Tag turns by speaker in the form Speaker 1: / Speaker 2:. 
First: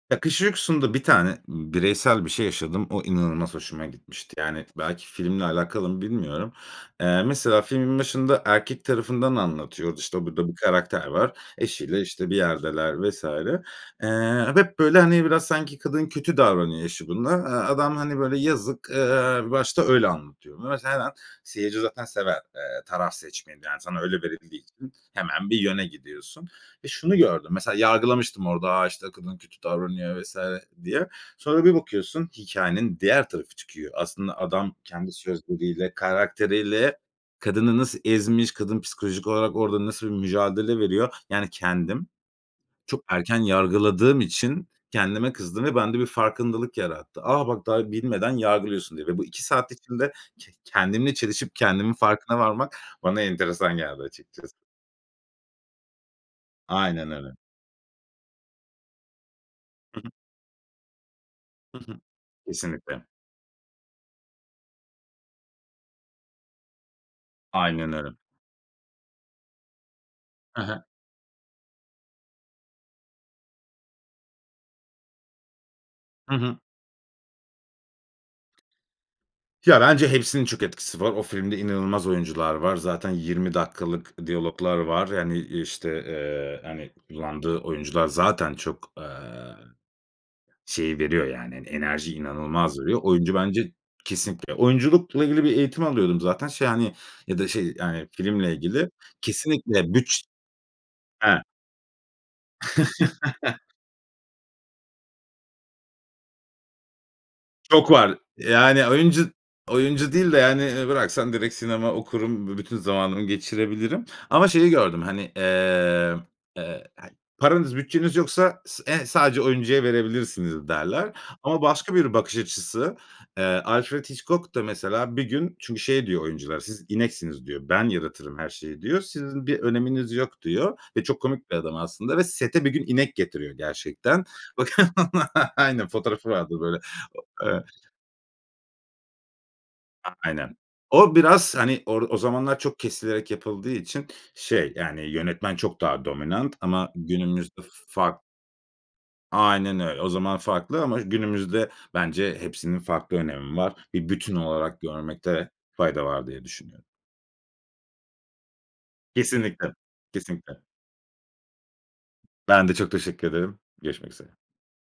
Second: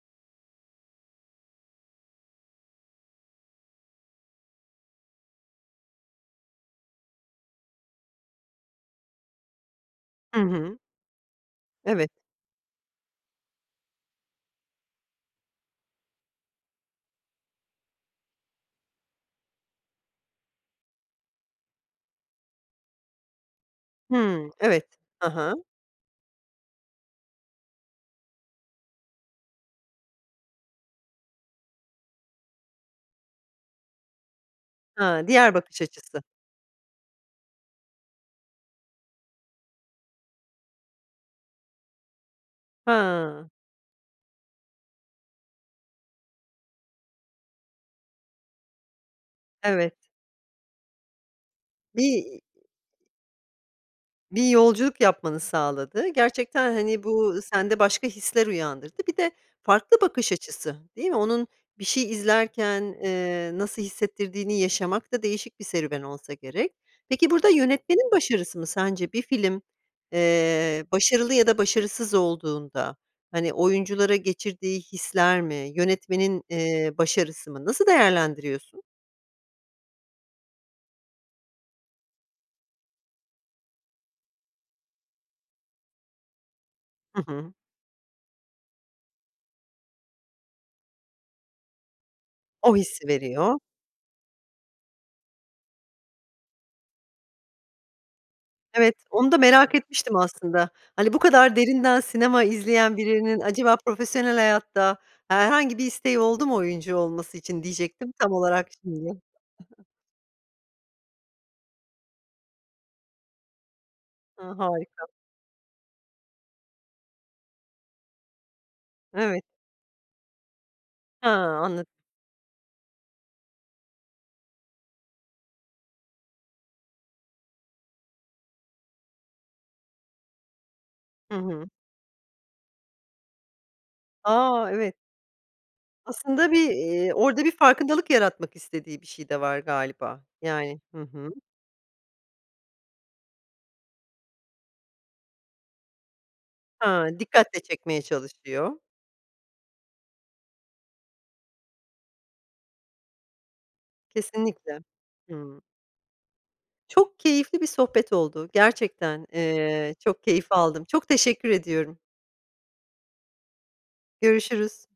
Speaker 1: Ya, Kış Uykusu'nda bir tane b bireysel bir şey yaşadım. O inanılmaz hoşuma gitmişti. Yani, belki filmle alakalı mı bilmiyorum. Eee, mesela filmin başında, erkek tarafından anlatıyordu, işte
Speaker 2: Hı
Speaker 1: burada bir
Speaker 2: hı.
Speaker 1: karakter var, eşiyle
Speaker 2: Evet.
Speaker 1: işte bir yerdeler vs. eee, hep böyle hani, biraz sanki kadın kötü davranıyor eşi buna. Eee, adam hani, böyle yazık. Eee, bir başta öyle anlatıyor bunu. [unintelligible] seyirci zaten sever, eee, taraf seçmeyi yani, sana öyle
Speaker 2: Hımm,
Speaker 1: verildiği
Speaker 2: evet.
Speaker 1: için
Speaker 2: Hı
Speaker 1: hemen bir
Speaker 2: hı.
Speaker 1: yöne gidiyorsun ve şunu gördüm mesela yargılamıştım orada, "A, işte kadın kötü davranıyor." vs. diye. Sonra bir bakıyorsun hikâyenin diğer tarafı çıkıyor. Aslında adam kendi
Speaker 2: He, diğer bakış
Speaker 1: sözleriyle,
Speaker 2: açısı.
Speaker 1: karakteriyle kadını nasıl ezmiş; kadın psikolojik olarak orada nasıl bir mücadele veriyor. Yani, kendim çok erken
Speaker 2: He.
Speaker 1: yargıladığım için kendime kızdım ve bende bir farkındalık yarattı. A, bak, daha bilmeden yargılıyorsun diye ve bu 2 saat
Speaker 2: Evet.
Speaker 1: içinde ken kendimle çelişip kendimin
Speaker 2: Bi
Speaker 1: farkına
Speaker 2: iii
Speaker 1: varmak, bana enteresan geldi
Speaker 2: bir
Speaker 1: açıkçası.
Speaker 2: yolculuk yapmanı sağladı. Gerçekten hani,
Speaker 1: Aynen öyle.
Speaker 2: bu sende başka hisler uyandırdı. Bir de farklı
Speaker 1: Hı hı.
Speaker 2: bakış açısı değil mi? Onun
Speaker 1: Hı
Speaker 2: bir
Speaker 1: hı.
Speaker 2: şey izlerken,
Speaker 1: Kesinlikle.
Speaker 2: eee, nasıl hissettirdiğini yaşamak da değişik serüven olsa gerek. Peki, burada
Speaker 1: Aynen öyle.
Speaker 2: yönetmenin başarısı mı sence? Bir film,
Speaker 1: He he.
Speaker 2: eee, başarılı ya da başarısız olduğunda hani, oyunculara geçirdiği hisler mi?
Speaker 1: Hı
Speaker 2: Yönetmenin,
Speaker 1: hı.
Speaker 2: eee, başarısı mı? Nasıl değerlendiriyorsun?
Speaker 1: Ya, bence hepsinin çok etkisi var. O filmde inanılmaz oyuncular var. Zaten 20 dakikalık diyaloglar var. Yani işte, eee, hani,
Speaker 2: Hı hı.
Speaker 1: kullandığı oyuncular zaten çok, eee, şeyi veriyor yani, hani, enerjiyi
Speaker 2: O
Speaker 1: inanılmaz veriyor.
Speaker 2: hissi
Speaker 1: Oyuncu
Speaker 2: veriyor.
Speaker 1: bence kesinlikle. Oyunculukla ilgili bir eğitim alıyordum zaten şey hani, ya da şey yani filmle ilgili.
Speaker 2: Evet, onu da merak
Speaker 1: Kesinlikle
Speaker 2: etmiştim
Speaker 1: bütç
Speaker 2: aslında. Hani, bu
Speaker 1: He.
Speaker 2: kadar derinden sinema izleyen birinin acaba profesyonel hayatta, herhangi bir isteği oldu mu, oyuncu olması için
Speaker 1: Çok
Speaker 2: diyecektim.
Speaker 1: var.
Speaker 2: Tam olarak
Speaker 1: Yani
Speaker 2: şimdi.
Speaker 1: oyuncu oyuncu değil de yani, eee, bıraksan direkt sinema okurum, b bütün zamanımı geçirebilirim ama
Speaker 2: Hıı,
Speaker 1: şeyi gördüm
Speaker 2: harika.
Speaker 1: hani, eee, hani paranız bütçeniz yoksa s eee sadece
Speaker 2: Evet.
Speaker 1: oyuncuya verebilirsiniz derler
Speaker 2: He,
Speaker 1: ama
Speaker 2: anladım.
Speaker 1: başka bir bakış açısı. Eee, Alfred Hitchcock da mesela bir gün Çünkü şey diyor oyuncular; siz ineksiniz diyor. Ben yaratırım her şeyi diyor. Sizin bir öneminiz yok diyor ve çok
Speaker 2: Hı
Speaker 1: komik bir
Speaker 2: hı.
Speaker 1: adam aslında ve sete bir gün inek getiriyor gerçekten.
Speaker 2: A!
Speaker 1: Bakın
Speaker 2: Evet.
Speaker 1: aynen fotoğrafı
Speaker 2: Aslında
Speaker 1: vardır
Speaker 2: bir,
Speaker 1: böyle.
Speaker 2: eee, orada bir
Speaker 1: Ö eee
Speaker 2: farkındalık yaratmak istediği bir şey de var
Speaker 1: A
Speaker 2: galiba,
Speaker 1: aynen.
Speaker 2: yani. Hı
Speaker 1: O
Speaker 2: hı.
Speaker 1: biraz hani, or o zamanlar çok kesilerek yapıldığı için şey, yani, yönetmen çok daha dominant
Speaker 2: He,
Speaker 1: ama
Speaker 2: dikkat de
Speaker 1: günümüzde f
Speaker 2: çekmeye
Speaker 1: fark
Speaker 2: çalışıyor.
Speaker 1: Aynen öyle. O zaman farklı ama günümüzde bence hepsinin farklı önemi var. Bir bütün olarak
Speaker 2: Kesinlikle.
Speaker 1: görmekte
Speaker 2: Hımm.
Speaker 1: fayda var diye düşünüyorum.
Speaker 2: Çok keyifli bir sohbet oldu, gerçekten,
Speaker 1: Kesinlikle.
Speaker 2: eee, çok keyif
Speaker 1: Kesinlikle.
Speaker 2: aldım. Çok teşekkür ediyorum.
Speaker 1: Ben de çok teşekkür ederim. Görüşmek üzere.
Speaker 2: Görüşürüz.